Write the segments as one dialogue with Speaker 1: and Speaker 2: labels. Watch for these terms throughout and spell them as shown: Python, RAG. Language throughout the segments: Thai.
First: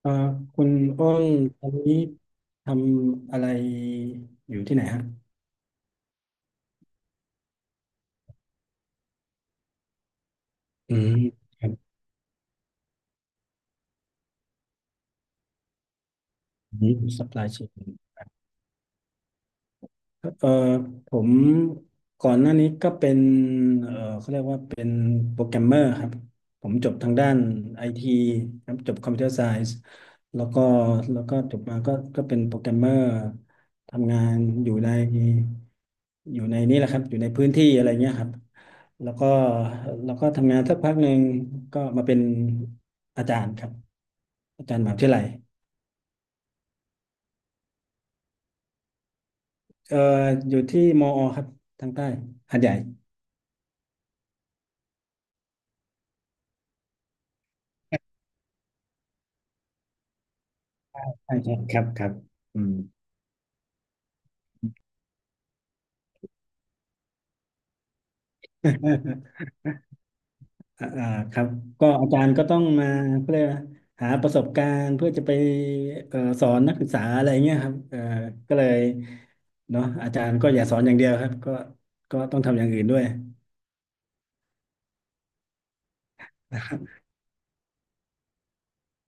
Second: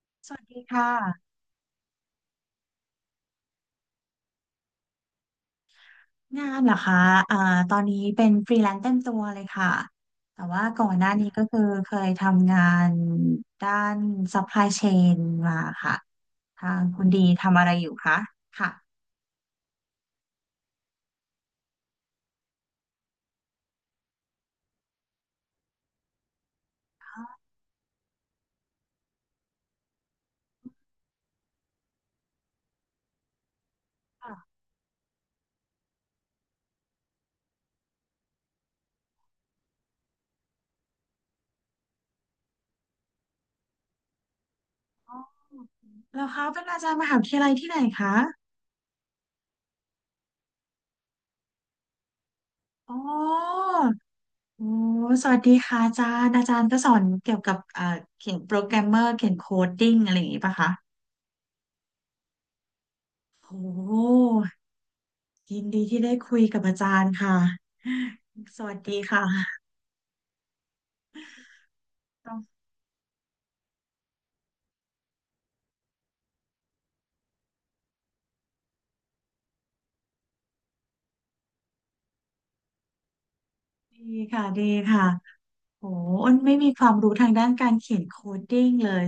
Speaker 1: เอ่อ
Speaker 2: สวัสดี
Speaker 1: คุณ
Speaker 2: ค่
Speaker 1: อ้น
Speaker 2: ะ
Speaker 1: ตอนนี้ทำอะไรอยู่ที่ไหนฮะ
Speaker 2: งานเหรอคะอ่าตอนนี้เป็นฟรีแลนซ์เต็มตัวเลยค่ะ แต่ว่าก่อ
Speaker 1: อื
Speaker 2: นหน้า
Speaker 1: ม
Speaker 2: นี้ก็คือ
Speaker 1: ครับ
Speaker 2: เคยทำงานด้าน supply chain มาค่ะ ทาง
Speaker 1: อืม
Speaker 2: คุณดี
Speaker 1: supply
Speaker 2: ทำอะไร
Speaker 1: chain
Speaker 2: อยู่คะค่ะ
Speaker 1: เอ่อผมก่อนหน้านี้ก็เป็นเอ่อเขาเรียกว่าเป็นโปรแกรมเมอร์ครับผมจบทางด้านไอทีครับจบคอมพิวเตอร์ไซส์แล้วก็จบมาก็เป็นโปรแกรมเมอร์ทำงา
Speaker 2: อ๋อ
Speaker 1: นอยู่ในนี่แหละครับอยู่ในพื้นที่อะไรเงี้ยครับแล้วก็ทำงานสักพักหนึ่งก็มาเป็นอาจารย์ครับอาจารย์มหาวิทยาลัย
Speaker 2: แล้วเขาเป็นอาจารย์มหาวิทยาลัยที่ไหนคะ
Speaker 1: เอ่ออยู่ที่มอครับทางใต้หาดใหญ่
Speaker 2: อ๋อโอ้ สวัสดีค่ะอาจารย์อาจารย์ก็สอนเกี่ยวกับเขียนโปรแกรมเมอร์เขียนโคดดิ้งอะไรอย่างงี้ป่ะคะ
Speaker 1: ใช่ใช่ครับครับอืม
Speaker 2: โอ้ ยินดีที่ได้คุยกับอาจารย์ค่ะสวัสดีค่ะ
Speaker 1: อ่าอ่าครับก็อาจารย์ก็ต้องมาเพื่อหาประสบการณ์เพื่อจะไปสอนนักศึกษาอะไรเงี้ยครับก็เลยเนาะอาจารย์ก็อย่าสอนอย่างเดียวครับก็ต้องทำอย่างอื่นด้วย
Speaker 2: ดีค่ะดีค่ะโหอ้นไม่
Speaker 1: นะค
Speaker 2: มี
Speaker 1: รั
Speaker 2: ความ
Speaker 1: บ
Speaker 2: รู้ทางด้านการเขียนโคดดิ้งเลย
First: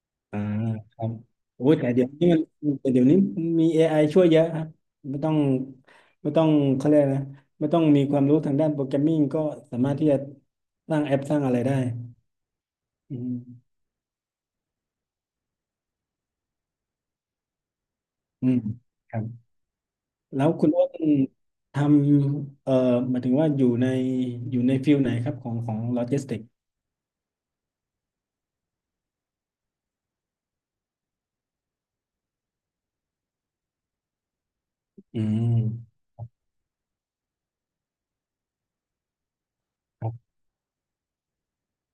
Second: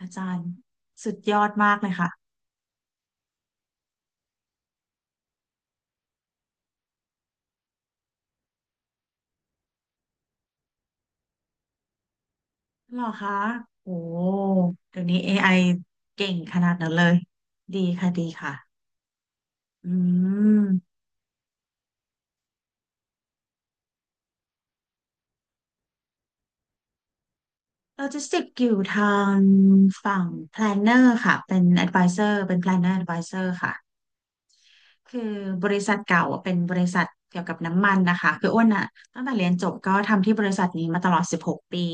Speaker 2: อาจาร
Speaker 1: อ่า
Speaker 2: ย์
Speaker 1: ครั
Speaker 2: สุ
Speaker 1: บ
Speaker 2: ดยอด
Speaker 1: โอ้
Speaker 2: มา
Speaker 1: ย
Speaker 2: กเล
Speaker 1: แต่
Speaker 2: ย
Speaker 1: เดี๋ย
Speaker 2: ค่ะ
Speaker 1: วนี้มันแต่เดี๋ยวนี้มี AI ช่วยเยอะครับไม่ต้องไม่ต้องเขาเรียกนะไม่ต้องมีความรู้ทางด้านโปรแกรมมิ่งก็สามารถที่จะสร้างแอปสร้างอะไรได้
Speaker 2: หรอ
Speaker 1: อื
Speaker 2: คะ
Speaker 1: ม
Speaker 2: โหเดี๋ยวนี้ a อไอเก่งขนาดนั้นเลย ดีค่ะดี
Speaker 1: อืม
Speaker 2: ค่ะ
Speaker 1: ครับ
Speaker 2: อื
Speaker 1: แล้วคุณอ้ว
Speaker 2: ม
Speaker 1: นทำหมายถึงว่าอยู่ในฟิลไหนครับของโลจิสติก
Speaker 2: โลจิสติกอยู่ทางฝั่ง planner ค่ะเป็น advisor เป็น planner advisor ค่ะ คื
Speaker 1: อื
Speaker 2: อบริษัท
Speaker 1: ม
Speaker 2: เก่าอะเป็นบริษัทเกี่ยวกับน้ำมันนะคะคืออ้วนอะตั้งแต่เรียนจบก็
Speaker 1: ครั
Speaker 2: ทำ
Speaker 1: บ
Speaker 2: ที่บริษัทนี้มาตลอด16ปี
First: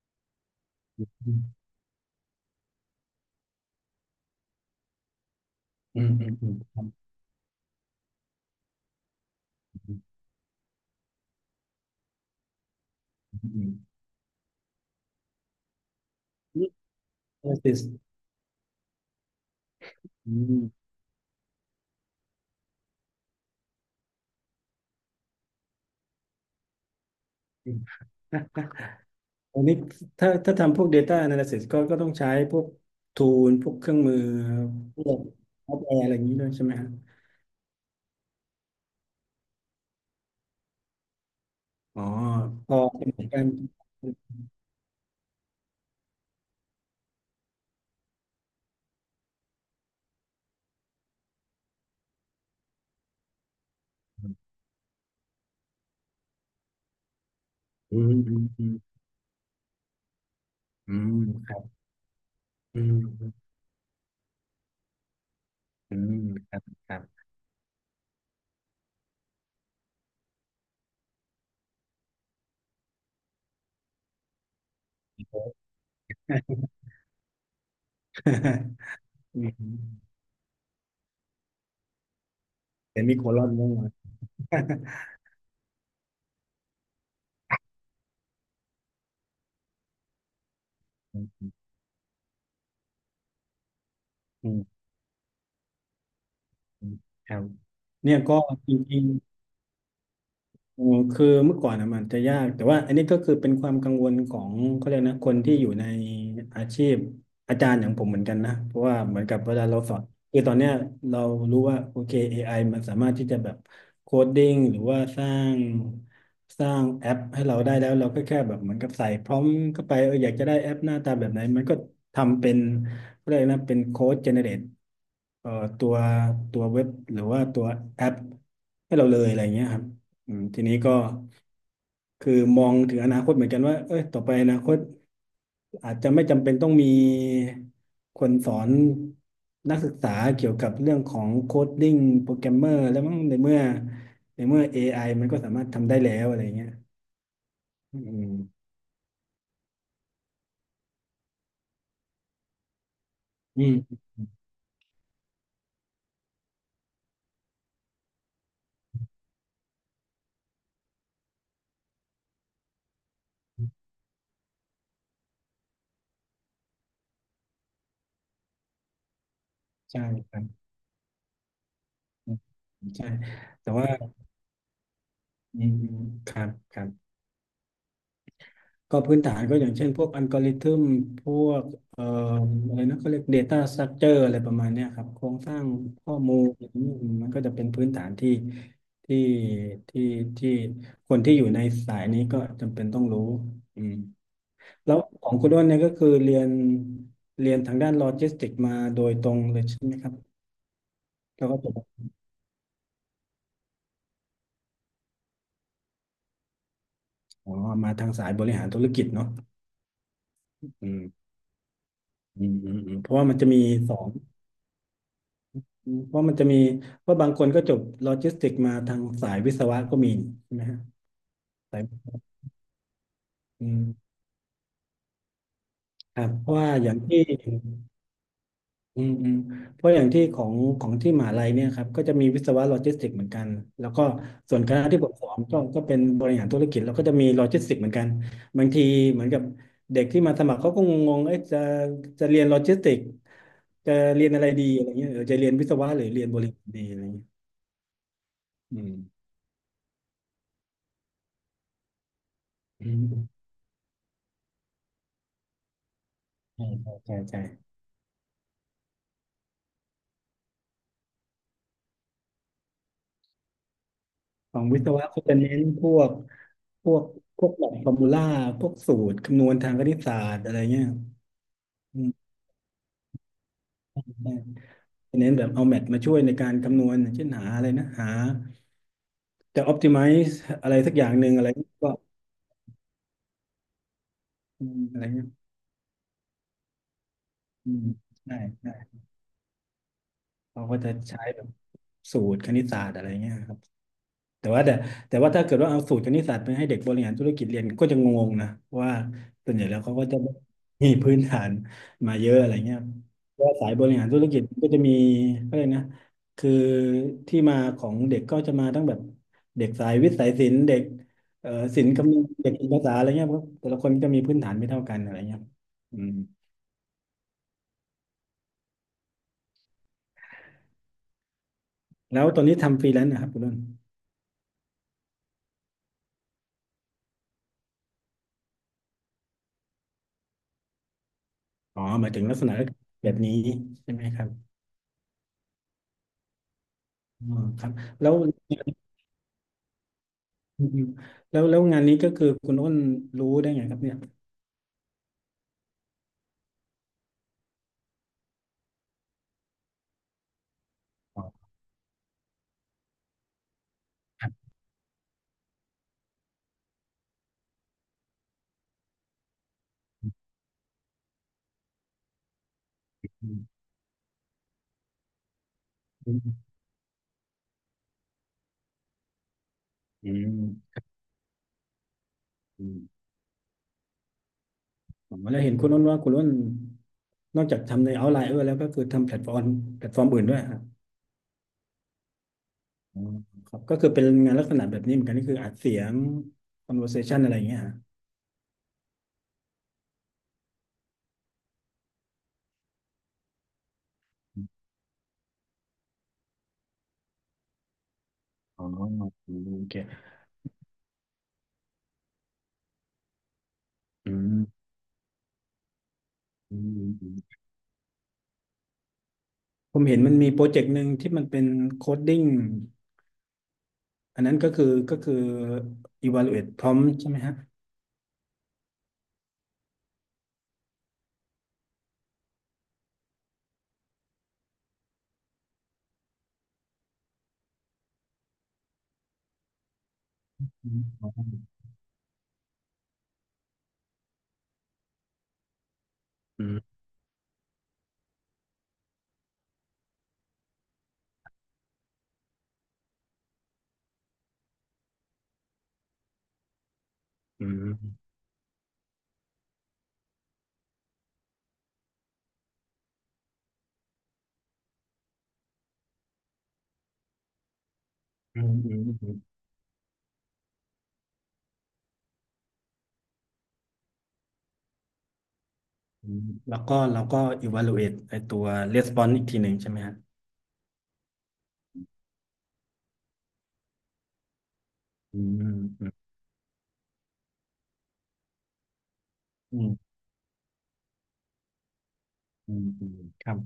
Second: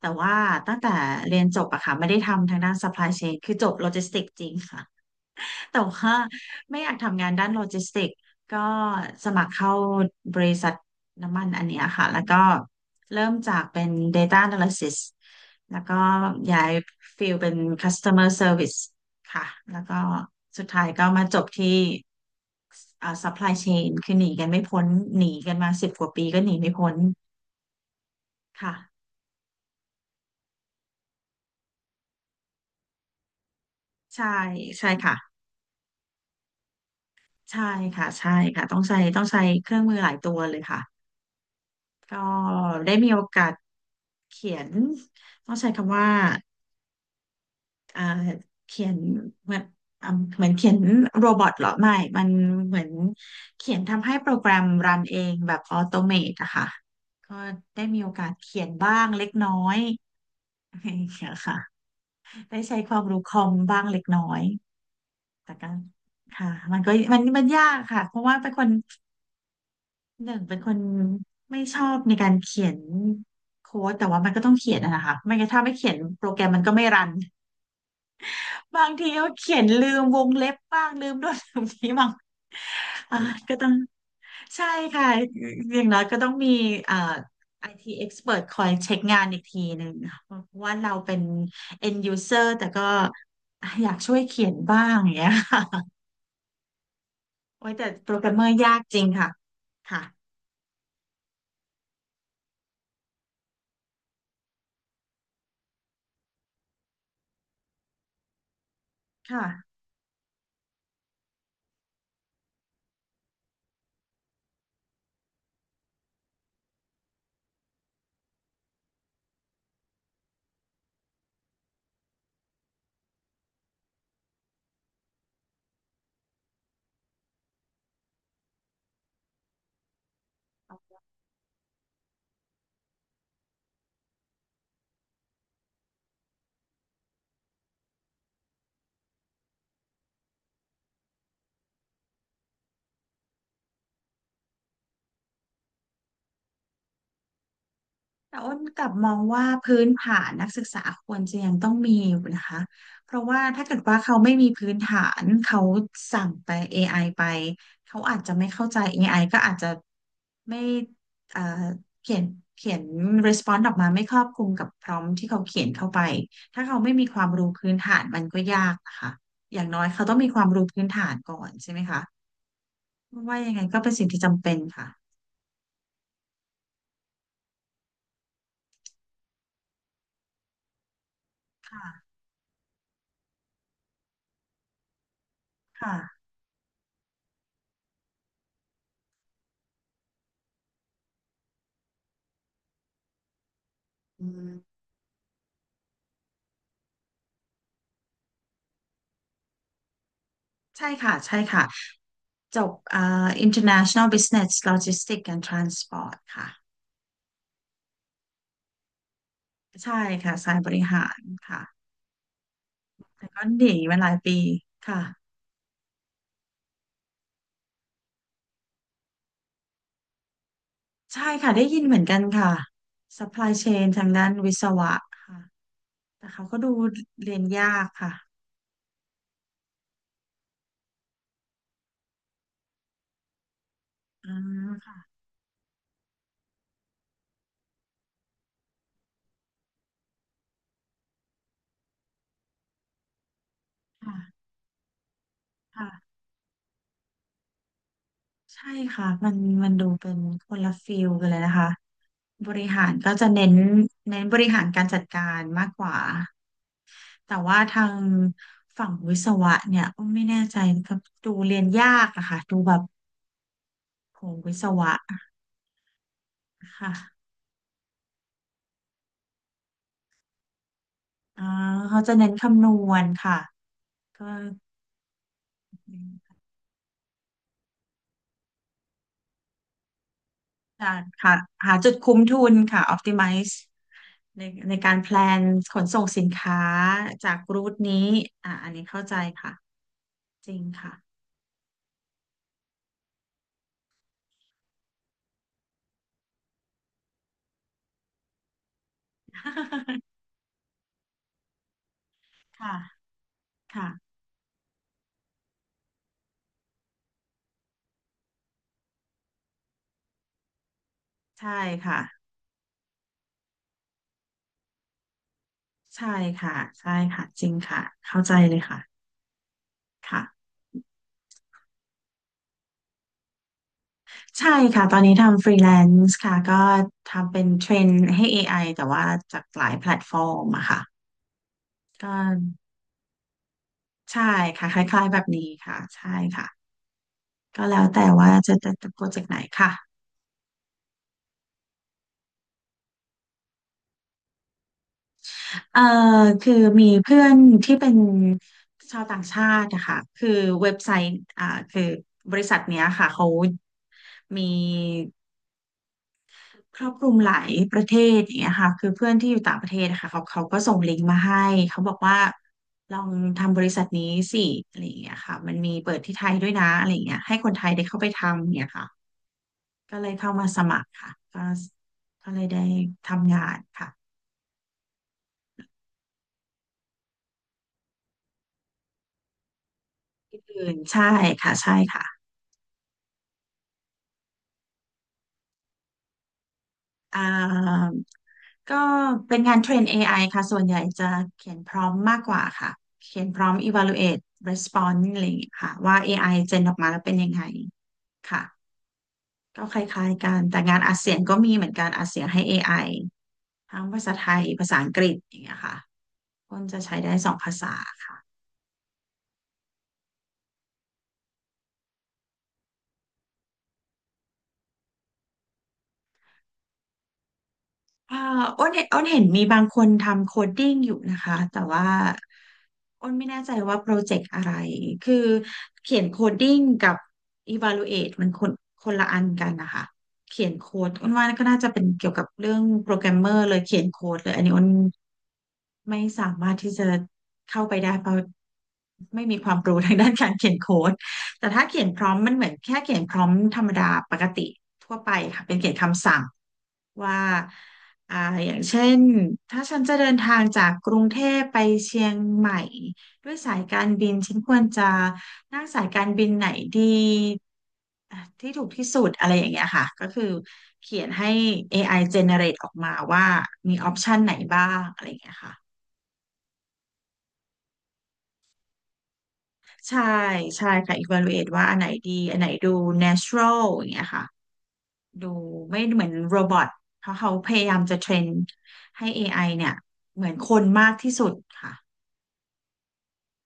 Speaker 2: แต่ว่าตั้งแต่
Speaker 1: อื
Speaker 2: เรี
Speaker 1: ม
Speaker 2: ยนจบอะค่ะไม่ได้ทำทางด้าน supply chain คือจบโลจิสติกจริงค่ะ แต่
Speaker 1: อืม
Speaker 2: ว่า
Speaker 1: อืมอืมค
Speaker 2: ไม่
Speaker 1: รั
Speaker 2: อ
Speaker 1: บ
Speaker 2: ยากทำงานด้านโลจิสติกก็สมัครเข้า
Speaker 1: อืม
Speaker 2: บริษัทน้ำมันอันเนี้ยค่ะแล้วก็เริ่ม
Speaker 1: อื
Speaker 2: จาก
Speaker 1: ม
Speaker 2: เป็น Data Analysis แล้วก็ย้ายฟิลเป็น
Speaker 1: analysis
Speaker 2: Customer Service ค่ะแล้วก็
Speaker 1: อื
Speaker 2: สุดท้าย
Speaker 1: ม
Speaker 2: ก็มาจบที่Supply Chain คือหนีกันไม่พ้นหนีกันมาสิบกว่าปีก็หนีไม่พ้น
Speaker 1: อืม
Speaker 2: ค่ะ
Speaker 1: อันนี้ถ้าทำพวก Data Analysis ก็ต้องใช้พวก Tool พวกเครื่องมือ
Speaker 2: ใช่ใช่
Speaker 1: พวก
Speaker 2: ค่ะ
Speaker 1: ซอฟต์แวร์อะไรอย่างนี้ด้วยใช่ไหมครับ
Speaker 2: ใช่ค่ะใช่ค่ะต้องใช้ต้องใช้เครื่องมือหลายตัวเลยค่ะ
Speaker 1: อ๋อ
Speaker 2: ก็
Speaker 1: พอ
Speaker 2: ได้
Speaker 1: เป็
Speaker 2: มี
Speaker 1: น
Speaker 2: โอ
Speaker 1: เหมือนกั
Speaker 2: กา
Speaker 1: น
Speaker 2: ส เขียนต้องใช้คำว่าเอ่อเขียนเหมือนอ่ะเหมือนเขียนโรบอทเหรอไม่มันเหมือนเขียนทำให้โปรแกรมรันเองแบบออโตเมตอะค่ะก็ได้
Speaker 1: อื
Speaker 2: มีโอ
Speaker 1: ม
Speaker 2: กาส
Speaker 1: อืม
Speaker 2: เขี
Speaker 1: อื
Speaker 2: ยน
Speaker 1: ม
Speaker 2: บ้างเล็กน้อย่
Speaker 1: อืม
Speaker 2: เนีย
Speaker 1: ค
Speaker 2: ค่ะ
Speaker 1: รับ
Speaker 2: ได้ใช้
Speaker 1: อื
Speaker 2: ควา
Speaker 1: ม
Speaker 2: มรู้คอมบ้างเล็กน้อยแต่ก็
Speaker 1: อืม
Speaker 2: ค่ะ
Speaker 1: ครับ
Speaker 2: มัน
Speaker 1: ค
Speaker 2: ก็
Speaker 1: รั
Speaker 2: มันมันยากค่ะเพราะว่าเป็นคนหนึ่งเป็นคนไม่ชอบในการเขียนโค้ดแต่ว่ามันก็ต้องเขียนอะนะคะไม่งั้นถ้าไม่เขียนโปรแกรมมันก็ไม่รัน
Speaker 1: บ
Speaker 2: บางทีเขา
Speaker 1: อื
Speaker 2: เขียนลืม
Speaker 1: ม
Speaker 2: วงเล็บบ้างลืมโน่นลืมนี้ บ้าง
Speaker 1: แต่มี
Speaker 2: อ่า
Speaker 1: โคลอน
Speaker 2: ก็ต้
Speaker 1: บ้า
Speaker 2: อ
Speaker 1: ง
Speaker 2: งใช่ค่ะ อย่างน้อยก็ต้องมีอ่า IT expert คอยเช็คงานอีกทีหนึ่งเพราะว่าเราเป็น
Speaker 1: อืม
Speaker 2: end user แต่ก็อยากช่วยเขียนบ้างอย่างเงี้ยค่ะ
Speaker 1: อืมครับ
Speaker 2: โอ้ยแต่โป
Speaker 1: เนี่
Speaker 2: ร
Speaker 1: ย
Speaker 2: แกรม
Speaker 1: ก็
Speaker 2: เมอร์
Speaker 1: จ
Speaker 2: ยากจ
Speaker 1: ริ
Speaker 2: ริ
Speaker 1: ง
Speaker 2: งค่ะค่ะ
Speaker 1: อ๋อคือเมื่อก่อนอะมันจะยากแต่ว่าอันนี้ก็คือเป็นความกังวลของเขาเรียกนะคนที่อยู่ในอาชีพอาจารย์อย่างผมเหมือนกันนะเพราะว่าเหมือนกับเวลา
Speaker 2: ค่ะ
Speaker 1: เราสอนคือตอนเนี้ยเรารู้ว่าโอเค AI มันสามารถที่จะแบบโคดดิ้งหรือว่าสร้างสร้างแอปให้เราได้แล้วเราก็แค่แบบเหมือนกับใส่พร้อมเข้าไปเอออยากจะได้แอปหน้าตาแบบไหนมันก็ทำเป็นเขาเรียกนะเป็นโค้ดเจเนเรตเอ่อตัวเว็บหรือว่าตัวแอปให้เราเลยอะไรเงี้ยครับ อืมทีนี้ก็คือมองถึงอนาคตเหมือนกันว่าเอ้ยต่อไปอนาคตอาจจะไม่จำเป็นต้องมีคนสอนนักศึกษาเกี่ยวกับเรื่องของโคดดิ้งโปรแกรมเมอร์แล้วมั้งในเมื่อในเมื่อ AI มันก็สามารถทำได้แล้วอะไรเงี้ยอื
Speaker 2: แต่อ้น
Speaker 1: ม
Speaker 2: กลับมองว่าพื้นฐานนักศึกษาควรจะยังต้องมีอยู่นะคะเพราะว่า
Speaker 1: อื
Speaker 2: ถ้าเกิดว่า
Speaker 1: ม
Speaker 2: เขาไม่มีพื้นฐานเขาสั่งไป AI ไอไปเขาอาจจะไม่เข้าใจเอไอก็อาจจะไม่เอ่อเขียนเขียน response ออกมาไม่ครอบคลุมกับ prompt ที่เขาเขียนเข้าไปถ้าเขาไม่มีความรู้พื้นฐานมันก็ยากนะคะอย่างน้อย
Speaker 1: ใช่
Speaker 2: เขาต้องมี
Speaker 1: ค
Speaker 2: ค
Speaker 1: รั
Speaker 2: วาม
Speaker 1: บ
Speaker 2: รู้พื้นฐานก่อนใช่ไหมคะ
Speaker 1: อืมใช่
Speaker 2: ว่ายังไง
Speaker 1: แต่
Speaker 2: ก็
Speaker 1: ว่า
Speaker 2: เป็นสิ่งที่จำเป็นค่ะ
Speaker 1: อืมครับครับ ก็พื้นฐานก็อย่างเช่นพวกอัลกอริทึมพวกเอ่อ
Speaker 2: ค่ะ
Speaker 1: อะไรนะเขาเรียก Data Structure อะไรประมาณเนี้ยครับโครงสร้าง
Speaker 2: ค่ะ
Speaker 1: ข้อมูลอืมมันก็จะเป็นพื้นฐานที่ที่ที่ที่คนที่อยู่ในสายนี้ก็จำเป็นต้องรู้อืม
Speaker 2: อืม
Speaker 1: แล้วของคุณด้วนเนี่ยก็คือเรียนเรียนทางด้านโลจิสติกมาโดยตรงเลยใช่ไหมครับ
Speaker 2: ใช่ค่ะใช่
Speaker 1: แล้วก็
Speaker 2: ค่ะ
Speaker 1: จบ
Speaker 2: จบอ่า International Business Logistics and Transport ค่ะ
Speaker 1: อ๋อมาทางสายบริหารธุรกิจเนาะ
Speaker 2: ใช่ค่ะสายบริ
Speaker 1: อืม
Speaker 2: หารค่ะ
Speaker 1: อืมอืมอืมเพราะว่า
Speaker 2: แต่
Speaker 1: มัน
Speaker 2: ก็
Speaker 1: จะมี
Speaker 2: หนี
Speaker 1: ส
Speaker 2: มา
Speaker 1: อ
Speaker 2: ห
Speaker 1: ง
Speaker 2: ลายปีค่ะ
Speaker 1: อืมเพราะมันจะมีว่าะบางคนก็จบโลจิสติกมาทางสายวิศวะก็มีใช่ไหมฮะ
Speaker 2: ใช่ค่ะได้ยิ
Speaker 1: สา
Speaker 2: นเหมือน
Speaker 1: ย
Speaker 2: กันค่ะ Supply
Speaker 1: อื
Speaker 2: Chain ทาง
Speaker 1: ม
Speaker 2: ด้านวิศวะค่ะ
Speaker 1: ครั
Speaker 2: แต่
Speaker 1: บ
Speaker 2: เขา
Speaker 1: เพราะ
Speaker 2: ก็
Speaker 1: ว่า
Speaker 2: ดู
Speaker 1: อย่างที่
Speaker 2: เรียนยากค่ะ
Speaker 1: อืมอืมเพราะอย่างที่ของที่มหาลัยเนี่ยครับก็จะมีวิศวะโลจิสติกเหมือนกันแล้วก็
Speaker 2: อ่า
Speaker 1: ส่วนคณะ
Speaker 2: ค่ะ
Speaker 1: ที่ผมสอนก็เป็นบริหารธุรกิจแล้วก็จะมีโลจิสติกเหมือนกันบางทีเหมือนกับเด็กที่มาสมัครเขาก็งงๆเอ๊ะจะเรียนโลจิสติกจะเรียนอะไร
Speaker 2: ค่ะ
Speaker 1: ดีอะไรเงี้ยเออจะเรียนวิศวะหรือ
Speaker 2: ค่ะ
Speaker 1: เรียนบริหารดีอะไรเงี้ย
Speaker 2: ใช่
Speaker 1: อืม
Speaker 2: ค่ะมันมันดูเป็นคนละฟิลกันเลยนะคะบริหา
Speaker 1: อื
Speaker 2: รก็
Speaker 1: ม
Speaker 2: จะเน้นเน้นบริหารการจัดการมากกว่า
Speaker 1: ใช่ใช่ใช่
Speaker 2: แต่ว่า
Speaker 1: ใช่
Speaker 2: ทางฝั่งวิศวะเนี่ยอ้อมไม่แน่ใจนะครับดูเรียนยากอะค่ะดูแบบโหวิ
Speaker 1: ขอ
Speaker 2: ศ
Speaker 1: งวิศ
Speaker 2: วะ
Speaker 1: วะก็จะเน้นพวกพ
Speaker 2: ค่ะ
Speaker 1: วกพวกหลักฟอร์มูล่าพวกสูตรคำนวณทางคณิตศาสตร์อะไรเงี้ย
Speaker 2: อ่า
Speaker 1: อื
Speaker 2: เขาจะ
Speaker 1: ม
Speaker 2: เน้นคำนวณค่ะก็
Speaker 1: ใช่จะเน้นแบบเอาแมทมาช่วยในการคำนวณเช่นหาอะไรนะหาจะ optimize อะไร
Speaker 2: จะ
Speaker 1: สักอย่างหนึ่
Speaker 2: หา
Speaker 1: งอะไร
Speaker 2: หา
Speaker 1: ก็
Speaker 2: จุดคุ้มทุนค่ะ optimize ใน
Speaker 1: อื
Speaker 2: ใน
Speaker 1: ม
Speaker 2: กา
Speaker 1: อะ
Speaker 2: ร
Speaker 1: ไร
Speaker 2: แพล
Speaker 1: เงี้ย
Speaker 2: นขนส่งสินค้าจากรู
Speaker 1: อื
Speaker 2: ท
Speaker 1: ม
Speaker 2: นี้
Speaker 1: ใช่
Speaker 2: อ่าอั
Speaker 1: ใช่
Speaker 2: นนี้เข้าใจค่ะจริง
Speaker 1: เขาก็จะ
Speaker 2: ค่ะ
Speaker 1: ใช้แบบสูตรคณิตศาสตร์อะไรเงี้ยครับ แต่ว่าแต่แต่ว่าถ้าเกิดว่าเอาสูตรคณิตศาสตร์ไปให้เด็กบริหารธุรกิจเรียนก็จะงงนะว่าส่วนใหญ่แล้วเขาก็จะมีพื้นฐานมาเยอะอะไร
Speaker 2: ค่ะ
Speaker 1: เงี้ยว่าสายบ
Speaker 2: ค่ะ
Speaker 1: ริหารธุรกิจก็จะมีก็เลยกนะคือที่มาของเด็กก็จะมาตั้งแบบเด็กสายวิทย์สายศิลป์เด็กเอ่อ
Speaker 2: ใช่
Speaker 1: ศิลป์
Speaker 2: ค่ะ
Speaker 1: คำนวณเด็กภาษาอะไรเงี้ยเพราะแต่ละคนก็มีพื้นฐานไม่เท่ากันอะไรเงี้ยอื
Speaker 2: ใช่
Speaker 1: ม
Speaker 2: ค่ะใช่ค่ะจริงค่ะเข้าใจเลยค่ะค่ะ
Speaker 1: แล้วตอนนี้ทำฟรีแลนซ์นะครับคุณนุน
Speaker 2: ใช่ค่ะตอนนี้ทำฟรีแลนซ์ค่ะก็ทำเป็นเทรนให้ AI แต่ว่าจากหลายแพลตฟอร์มอะค่ะ
Speaker 1: อ๋อห
Speaker 2: ก็
Speaker 1: มายถึงลักษณะแบบนี้ใช่ไหมค
Speaker 2: ใช่
Speaker 1: รับ
Speaker 2: ค่ะคล้ายๆแบบนี้ค่ะใช่ค่ะ
Speaker 1: อ๋อค
Speaker 2: ก็
Speaker 1: รับ
Speaker 2: แล้วแต่
Speaker 1: แล้ว
Speaker 2: ว่าจะโปรเจกต์ไหนค่ะ
Speaker 1: อืมแล้วงานนี้ก็คือคุณอ้นรู้ได้ไงครับเนี่ย
Speaker 2: เอ่อคือมีเพื่อนที่เป็นชาวต่างชาติอะค่ะคือเว็บไซต์
Speaker 1: อ๋
Speaker 2: อ่า
Speaker 1: อ
Speaker 2: คือบริษัทเนี้ยค่ะเขา
Speaker 1: ครั
Speaker 2: มี
Speaker 1: บ
Speaker 2: ครอบคลุมหลายประเทศอย่างเงี้ยค่ะคือเพื่อนที่อยู่ต่างประเทศนะคะเขาก็ส่งลิงก์มาให้เขาบอกว่าลอ
Speaker 1: อ
Speaker 2: ง
Speaker 1: ืม
Speaker 2: ทำบริษัทนี้สิอะไรอย่างเงี้ยค่ะมันมีเปิด
Speaker 1: อื
Speaker 2: ที่ไทยด้
Speaker 1: ม
Speaker 2: วยนะอะไรอย่างเงี้ยให้คนไทยได้เข้าไปทำเนี่ยค่ะก็เล
Speaker 1: อื
Speaker 2: ยเข้ามาสมั
Speaker 1: ม
Speaker 2: ครค่ะก็เลยได้
Speaker 1: อืม
Speaker 2: ทำงานค่ะ
Speaker 1: ๋อแล้วเห็นคุณอ้นว่าคุณอ้นนอกจากทำในเอาไลน์แล้วก็คือทำแพลตฟอร์มแพลตฟอร์มอื่นด้
Speaker 2: อ
Speaker 1: วยครับ
Speaker 2: ื่นใช่ค่ะใช่ค่ะ
Speaker 1: อ๋อครับก็คือเป็นงานลักษณะแบบนี้เหมือนกันนี่คืออัดเสียง
Speaker 2: อ่
Speaker 1: conversation อะไรอย่างเงี้ยฮะ
Speaker 2: าก็เป็นงานเทรน AI ค่ะส่วนใหญ่จะเขียนพร้อมมากกว่าค่ะเขียนพร้อม evaluate response อะไรอย่างเงี้ยค่ะว่า AI เจนออกมาแล้วเป็นยังไงค่ะ
Speaker 1: อ๋ออืมโอ
Speaker 2: ก็ค
Speaker 1: เค
Speaker 2: ล้ายๆกัน แต่งานอัดเสียงก็มีเหมือนกันอัดเสียงให้ AI ทั้งภา
Speaker 1: อื
Speaker 2: ษาไทย
Speaker 1: ม
Speaker 2: ภาษาอังกฤษอย่างเงี้ยค่ะ
Speaker 1: อื
Speaker 2: อ้น
Speaker 1: ม
Speaker 2: จะ
Speaker 1: อืม
Speaker 2: ใช้
Speaker 1: อื
Speaker 2: ได้สอ
Speaker 1: ม
Speaker 2: งภาษาค่ะ
Speaker 1: ผมเห็นมันมีโปรเจกต์หนึ่งที่มันเป็นโคดดิ้งอันนั้นก็คือ evaluate prompt ใช่ไหมฮะ
Speaker 2: อ้นเห็นมีบางคนทำโคดดิ้งอยู่นะคะ แต่ว่าอ้นไม่แน่ใจว่าโปรเจกต์อะไร คือเขียนโคดดิ้งกับ evaluate มันคนละอันกันนะคะ เขียน
Speaker 1: อื
Speaker 2: โค้ดอ้นว่าก็
Speaker 1: ม
Speaker 2: น่าจะเป็นเกี่ยวกับเรื่องโปรแกรมเมอร์เลยเขียนโค้ดเลยอันนี้อ้น ไม่สามารถที่จะเข้าไปได้เพราะไม่มีความรู้ทางด้านการเขียนโค้ดแต่ถ้าเขียนพร้อมมันเหมือนแค่เขียนพร้อมธรรมดาปกติทั่วไปค่ะเป็นเขียนคำสั่งว่า
Speaker 1: อืม
Speaker 2: อ่าอย่างเช่นถ้าฉันจะเดินทางจากกรุงเทพไปเชียงใหม่ด้วยสายการบินฉันควรจะนั่งสายการบินไหนดีอ่ะ
Speaker 1: อื
Speaker 2: ที่
Speaker 1: ม
Speaker 2: ถูก
Speaker 1: อืม
Speaker 2: ที่สุ
Speaker 1: อื
Speaker 2: ด
Speaker 1: ม
Speaker 2: อะไรอย่างเงี้ยค่ะก็คือเขียนให้ AI generate ออกมาว่ามีออปชันไหนบ้างอะไรอย่างเงี้ยค่ะ
Speaker 1: อืมแล้วก็เราก็ evaluate ไอตัว response อีกทีหนึ่งใช่ไหมฮะ
Speaker 2: ใช่ใช่ค่ะ evaluate ว่าอันไหนดีอันไหนดู natural อย่างเงี้ยค่ะ
Speaker 1: อื
Speaker 2: ดู
Speaker 1: ม
Speaker 2: ไม่
Speaker 1: อืม
Speaker 2: เหมือนโรบอทเพราะเขาพยายามจะเทรนให้ AI
Speaker 1: อื
Speaker 2: เนี่ย
Speaker 1: ม
Speaker 2: เหมือนคนมากที่สุดค่ะ
Speaker 1: อืมครับ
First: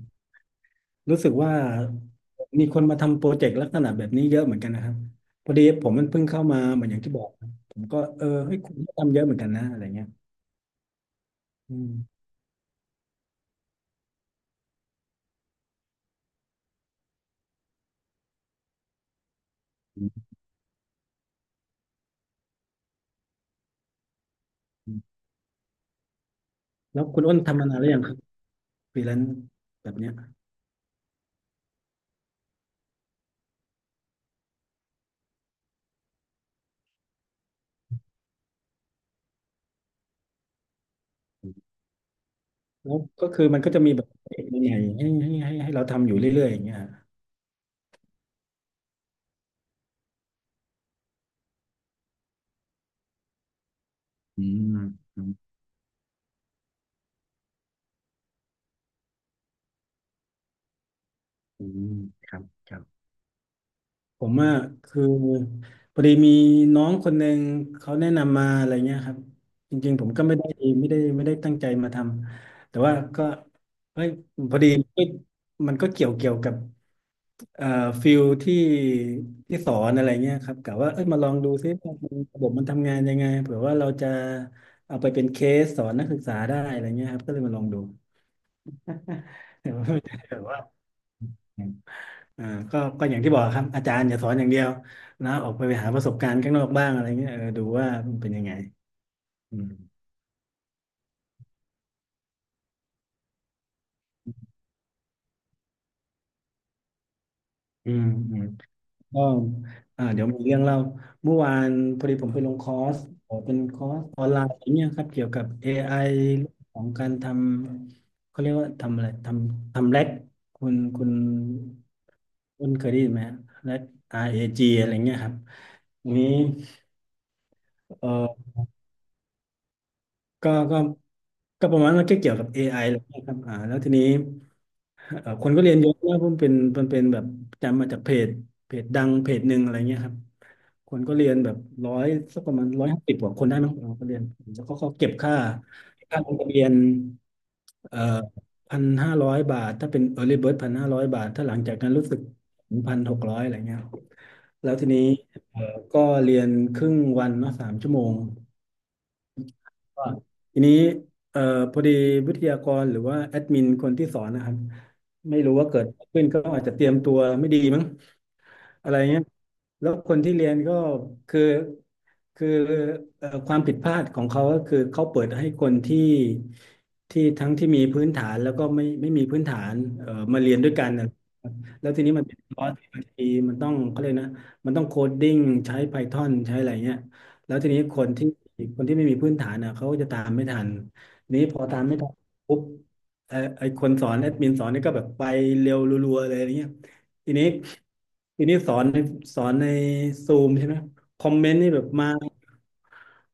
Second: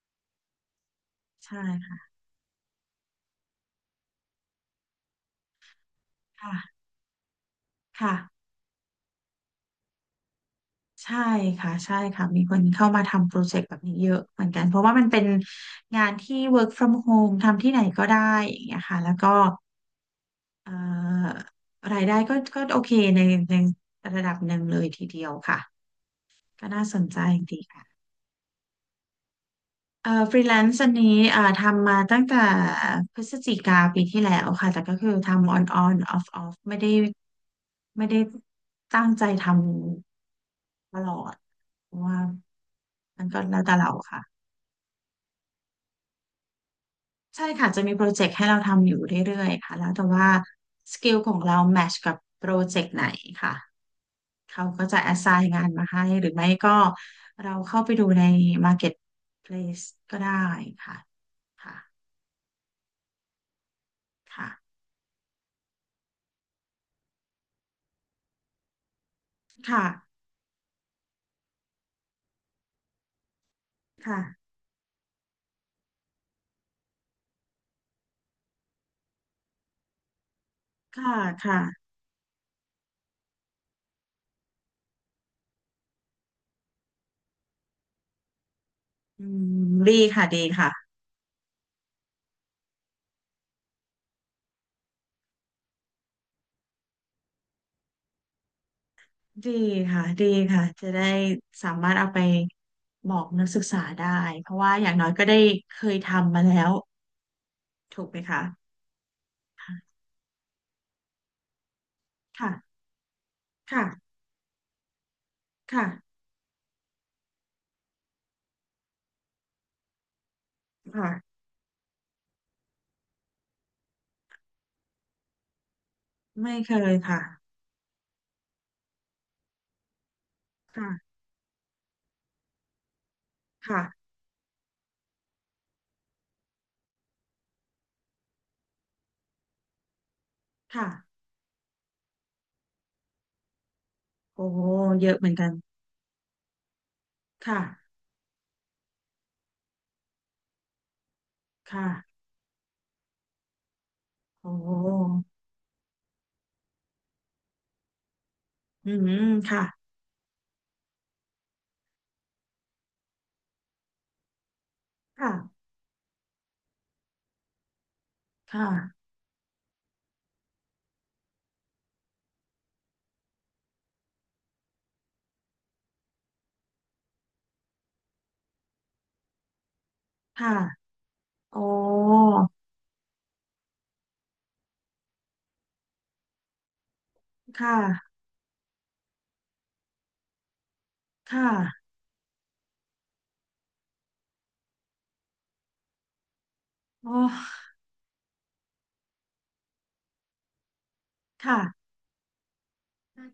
Speaker 1: รู้สึกว่า
Speaker 2: ใช่ค่ะ
Speaker 1: มีคนมาทำโปรเจกต์ลักษณะแบบนี้เยอะเหมือนกันนะครับพอดีผมมันเพิ่งเข้ามาเห
Speaker 2: ค่ะ
Speaker 1: มือนอย่างที่บอกนะผมก็เออ
Speaker 2: ค่ะ
Speaker 1: เฮ้ยคุณก็ทำเยอะเหมือนกันนะอะไรเงี้ย
Speaker 2: ใช่ค่ะ
Speaker 1: อื
Speaker 2: ใช่
Speaker 1: ม
Speaker 2: ค่ะมีคนเข้ามาทำโปรเจกต์แบบนี้เยอะเหมือนกัน เพราะว่ามันเป็นงานที่ work from home ทำที่ไหนก็ได้อย่างเงี้ยค่ะแล้วก็
Speaker 1: อืม
Speaker 2: เอ่อรายได้ก็โอเคในในระดับหนึ่งเลย
Speaker 1: อื
Speaker 2: ที
Speaker 1: ม
Speaker 2: เดียวค่ะ ก็น่าส
Speaker 1: แล้ว
Speaker 2: นใจ
Speaker 1: คุณอ้น
Speaker 2: ดี
Speaker 1: ทำมานานห
Speaker 2: ค่ะ
Speaker 1: รือยังครับฟรีแลนซ์แบบเนี้ย
Speaker 2: ฟรีแลนซ์อันนี้ทำมาตั้งแต่พฤศจิกาปีที่แล้วค่ะแต่ก็คือทำออนออฟไม่ได้ตั้งใจทำตลอดเพราะว่า
Speaker 1: แล้ว
Speaker 2: มั
Speaker 1: ก็
Speaker 2: นก็
Speaker 1: คือมั
Speaker 2: แล้
Speaker 1: น
Speaker 2: ว
Speaker 1: ก็
Speaker 2: แต่
Speaker 1: จะมี
Speaker 2: เรา
Speaker 1: แบบ
Speaker 2: ค่ะ
Speaker 1: เจกใหม่ๆให้เราทำอยู่เรื่อยๆอย่างเงี้ยฮะ
Speaker 2: ใช่ค่ะจะมีโปรเจกต์ให้เราทำอยู่เรื่อยๆค่ะแล้วแต่ว่าสกิลของเราแมทชกับโปรเจกต์ไหนค่ะ
Speaker 1: อื
Speaker 2: เขา
Speaker 1: ม
Speaker 2: ก็จะ a อ
Speaker 1: อื
Speaker 2: ส
Speaker 1: ม
Speaker 2: i g n งานมาให้หรือไม่ก็เราเข้าไปดูใน Marketplace ก็ได้ค่ะ
Speaker 1: อื
Speaker 2: ค่ะ
Speaker 1: มครับครับ ผมอ่ะ
Speaker 2: ค่ะ
Speaker 1: คือพอดีมีน้องคนหนึ่งเขาแนะนำมาอะไรเงี้ยครับจ
Speaker 2: ค่ะ
Speaker 1: ริงๆผมก็ไม่ได้ไม่ได้ตั้งใจมาทำแต่ว่าก็เฮ้ย
Speaker 2: ค่ะ
Speaker 1: พอดีมันก็เกี่ยวกับเอ่อฟิลที่สอนอะไรเงี้ยครับกะว่าเอ้ย
Speaker 2: ค่ะ
Speaker 1: มาลองดู
Speaker 2: ค่ะ
Speaker 1: ซิว่ามันระบบมันทำงานยังไงเผื่อว่าเราจะเอาไปเป็นเคสสอนนักศึกษาได้อะไรเงี้ยครับก็เลยมาลองดู
Speaker 2: อื
Speaker 1: แต่
Speaker 2: ม
Speaker 1: ว่า
Speaker 2: ดี
Speaker 1: ไม่ได้
Speaker 2: ค่ะ
Speaker 1: แบ
Speaker 2: ดี
Speaker 1: บว่า
Speaker 2: ค่ะ
Speaker 1: อ่าก็ก็อย่างที่บอกครับอาจารย์อย่าสอนอย่างเดียวนะออกไปหาประสบการณ์ข้างนอกบ้างอะไรเงี้ยเออดูว่ามันเป็นยังไง
Speaker 2: ดี
Speaker 1: อืม
Speaker 2: ดีค่ะ จะได้สามารถเอาไปบอกนักศึกษาได้ เพราะว่าอย่างน้อยก็ได้เคยทำมาแล้ว
Speaker 1: อื
Speaker 2: ถู
Speaker 1: ม
Speaker 2: กไหม
Speaker 1: อื
Speaker 2: คะ
Speaker 1: มก็
Speaker 2: ค่ะ
Speaker 1: อ่าเดี๋ยวมีเรื่องเล่าเมื่อวานพอดีผมไปลงคอ
Speaker 2: ค่ะ
Speaker 1: ร์สเป็นคอร์ส
Speaker 2: ค่ะ
Speaker 1: ออนไลน์เนี่ยครับเกี่ยวกับ
Speaker 2: ค
Speaker 1: AI เรื่องของการทำเขาเรียกว่าทำอะไรทำแร็กคุณคุ
Speaker 2: ่ะ
Speaker 1: ณคุณเคยได้ยินไหมฮะแร็ก RAG อจีอะไรเงี้ยครับทีนนี้
Speaker 2: ไม่เคยค่ะ
Speaker 1: เอ่อ ก็ก็
Speaker 2: ค่ะ
Speaker 1: ก็ประมาณมันก็เกี่ยวกับ AI แหละครับอ่าแล้ว
Speaker 2: ค่ะ
Speaker 1: ทีนี้คนก็เรียนเยอะนะเพราะมันเป็นแบบจำมาจากเพจเพจดังเพจหนึ่งอะไรเงี้ยครับ
Speaker 2: ค่ะ
Speaker 1: คนก็เรียนแบบร้อยสักประมาณ150กว่าคนได้มั้งเราก็เรียน
Speaker 2: โอ้
Speaker 1: แล้วเขาก็
Speaker 2: เย
Speaker 1: เก็บ
Speaker 2: อะเหมือ
Speaker 1: ค่า
Speaker 2: นกัน
Speaker 1: ค่าลงทะเบียน
Speaker 2: ค่ะ
Speaker 1: เอ่อพันห้าร้อยบาทถ้าเป็น Early Bird พันห้าร้อยบาทถ้าหลัง
Speaker 2: ค
Speaker 1: จากนั้นรู้สึก
Speaker 2: ่ะ
Speaker 1: 1,600อะไรเงี้ย
Speaker 2: โอ
Speaker 1: แล้วทีนี้
Speaker 2: ้
Speaker 1: เอ่อก็เรียนครึ่งวันเนาะ3 ชั่วโมง
Speaker 2: อืมค่ะ
Speaker 1: ก็ทีนี้เอ่อพอดีวิทยากรหรือว่าแอดมินคนที่สอนนะครับไม่รู้
Speaker 2: ค่ะ
Speaker 1: ว่าเกิดอะไรขึ้นก็อาจจะเตรียมตัวไม่ดีมั้ง อะไร
Speaker 2: ค่ะ
Speaker 1: เงี้ยแล้วคนที่เรียนก็คือคือความผิดพลาดของเขาก็คือเขาเปิดให้คนที่ที่ทั้งที่มีพื้นฐานแล้วก็ไม่มีพื้นฐานมา
Speaker 2: ค่ะ
Speaker 1: เรียนด้วยกันนะ
Speaker 2: โอ้
Speaker 1: แล้วทีนี้มันเป็นคอร์สที่บางทีมันต้องเขาเลยกนะมันต้องโคดดิ้งใช้ Python ใช้อะไรเงี้ยแล้ว
Speaker 2: ค
Speaker 1: ทีนี้คน
Speaker 2: ่ะ
Speaker 1: ที่คนที่ไม่มีพื้นฐานอ่ะเขาก็จะตามไม่ทันนี้
Speaker 2: ค่ะ
Speaker 1: พอตามไม่ทันปุ๊บไอคนสอนแอดมินสอนนี่ก็แบบไปเร็วรัวๆเลยอะไรเงี้ย
Speaker 2: โอ
Speaker 1: ทีนี้
Speaker 2: ้
Speaker 1: ทีนี้สอนในซูมใช่ไหมคอมเมน
Speaker 2: ค่ะ
Speaker 1: ต์นี่แบบมา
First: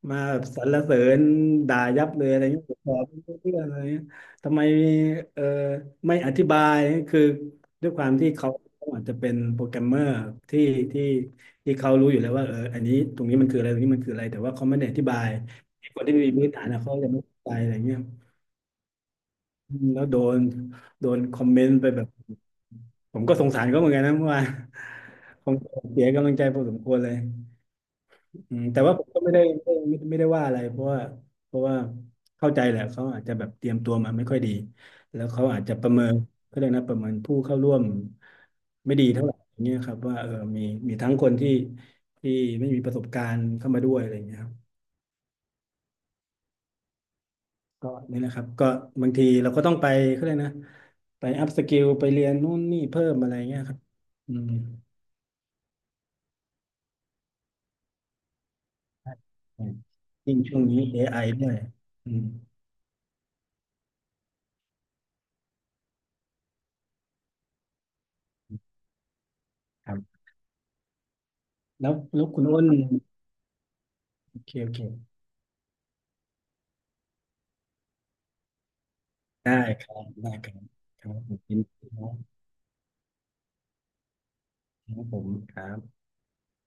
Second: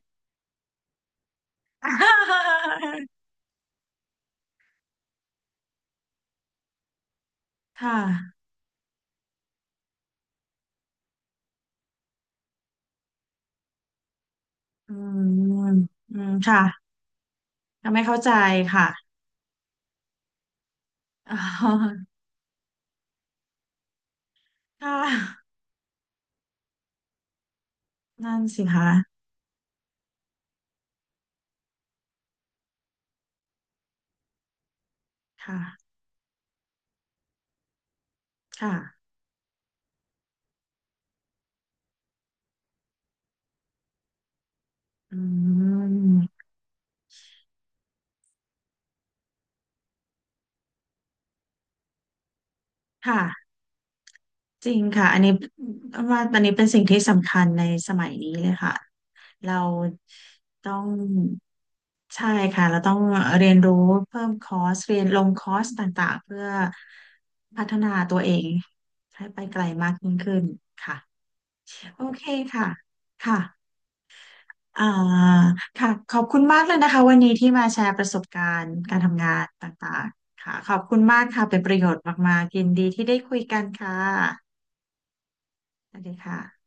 Speaker 1: มาแบบสรรเสริญด่ายับเลยอะไรเงี้ยผมบอก ไม่รู้เรื่องอะไรเงี้ยทำไมเออไม่อธิบายคือ
Speaker 2: ค
Speaker 1: ด้วยความที่
Speaker 2: ่ะ
Speaker 1: เขาอาจจะเป็นโปรแกรมเมอร์ที่ที่ที่เขารู้อยู่แล้วว่าเอออันนี้ตรงนี้มันคืออะไรตรงนี้มันคืออะไรแต่ว่าเขาไม่ได้
Speaker 2: อื
Speaker 1: อธิบาย
Speaker 2: ม
Speaker 1: คนที่
Speaker 2: อื
Speaker 1: ไมมี
Speaker 2: ม
Speaker 1: พื้น
Speaker 2: ค่ะ
Speaker 1: ฐานนะเขาจะไม่เข้าใจอะไร
Speaker 2: ก็
Speaker 1: เงี้ย
Speaker 2: ไม่เข้าใจค่ะ
Speaker 1: แล้วโดน
Speaker 2: อ๋
Speaker 1: คอมเมนต์ไป
Speaker 2: อ
Speaker 1: แบบผมก็สงสารเขาเหมือนกันนะเมื่อวาน
Speaker 2: ค่ะ
Speaker 1: ผมเสียกำลังใจพอสมควรเลย
Speaker 2: นั่
Speaker 1: อื
Speaker 2: นสิ
Speaker 1: มแต่
Speaker 2: คะ
Speaker 1: ว่าผมก็ไม่ได้ไม่ได้ว่าอะไรเพราะว่าเข้าใจแหละเขาอาจจะแบบเตรียมตัวมาไม่ค่อยดีแล้วเขาอาจจะป
Speaker 2: ค่ะ
Speaker 1: ระเมินเขาเรียกนะประเมินผู้เข้าร่วม
Speaker 2: ค่ะ
Speaker 1: ไม่ดีเท่าไหร่อย่างเงี้ยครับว่าเออมีมีทั้งคนที่ไม่มีประสบการณ์เข้ามาด้วยอะไรอย่างเงี้ย
Speaker 2: อืม
Speaker 1: ก็นี่แหละครับก็บางทีเราก็ต้องไปเขาเลยกนะไปอัพสกิลไปเรียนนู่นนี่เพิ่มอะไร
Speaker 2: ค่ะ
Speaker 1: เงี้ยครับอืม
Speaker 2: จริงค่ะอันนี้ว่าอันนี้เป็นสิ่งที่สำคัญในสมัยนี้เลยค่ะ เรา
Speaker 1: ยิ่งช่วง
Speaker 2: ต้อ
Speaker 1: นี้
Speaker 2: ง
Speaker 1: AI ด้วยอืม
Speaker 2: ใช่ค่ะ เราต้องเรียนรู้เพิ่มคอร์ส เรียนลงคอร์สต่างๆ เพื่อพัฒนาตัวเองให้ไปไกล
Speaker 1: ค
Speaker 2: มาก
Speaker 1: รั
Speaker 2: ยิ่ง
Speaker 1: บ
Speaker 2: ขึ้นค่ะ
Speaker 1: แล้ว
Speaker 2: โอเค
Speaker 1: แล้วคุณอ้น
Speaker 2: ค่ะค่ะ
Speaker 1: โอเคโอเค
Speaker 2: อ่าค่ะ ขอบคุณมากเลยนะคะวันนี้ที่มาแชร์ประสบการณ์การทำงาน
Speaker 1: ได้
Speaker 2: ต
Speaker 1: ครั
Speaker 2: ่าง
Speaker 1: บได้
Speaker 2: ๆ
Speaker 1: ค
Speaker 2: ค่ะ
Speaker 1: รับ
Speaker 2: ขอบคุณ
Speaker 1: ครับ
Speaker 2: มาก
Speaker 1: น
Speaker 2: ค่ะ
Speaker 1: ค
Speaker 2: เป็
Speaker 1: ณ
Speaker 2: นประโยช
Speaker 1: ค
Speaker 2: น์
Speaker 1: รั
Speaker 2: มา
Speaker 1: บ
Speaker 2: กๆยินดีที่ได้คุยกันค่ะ
Speaker 1: ครับผมครับ
Speaker 2: สวัสดีค่ะ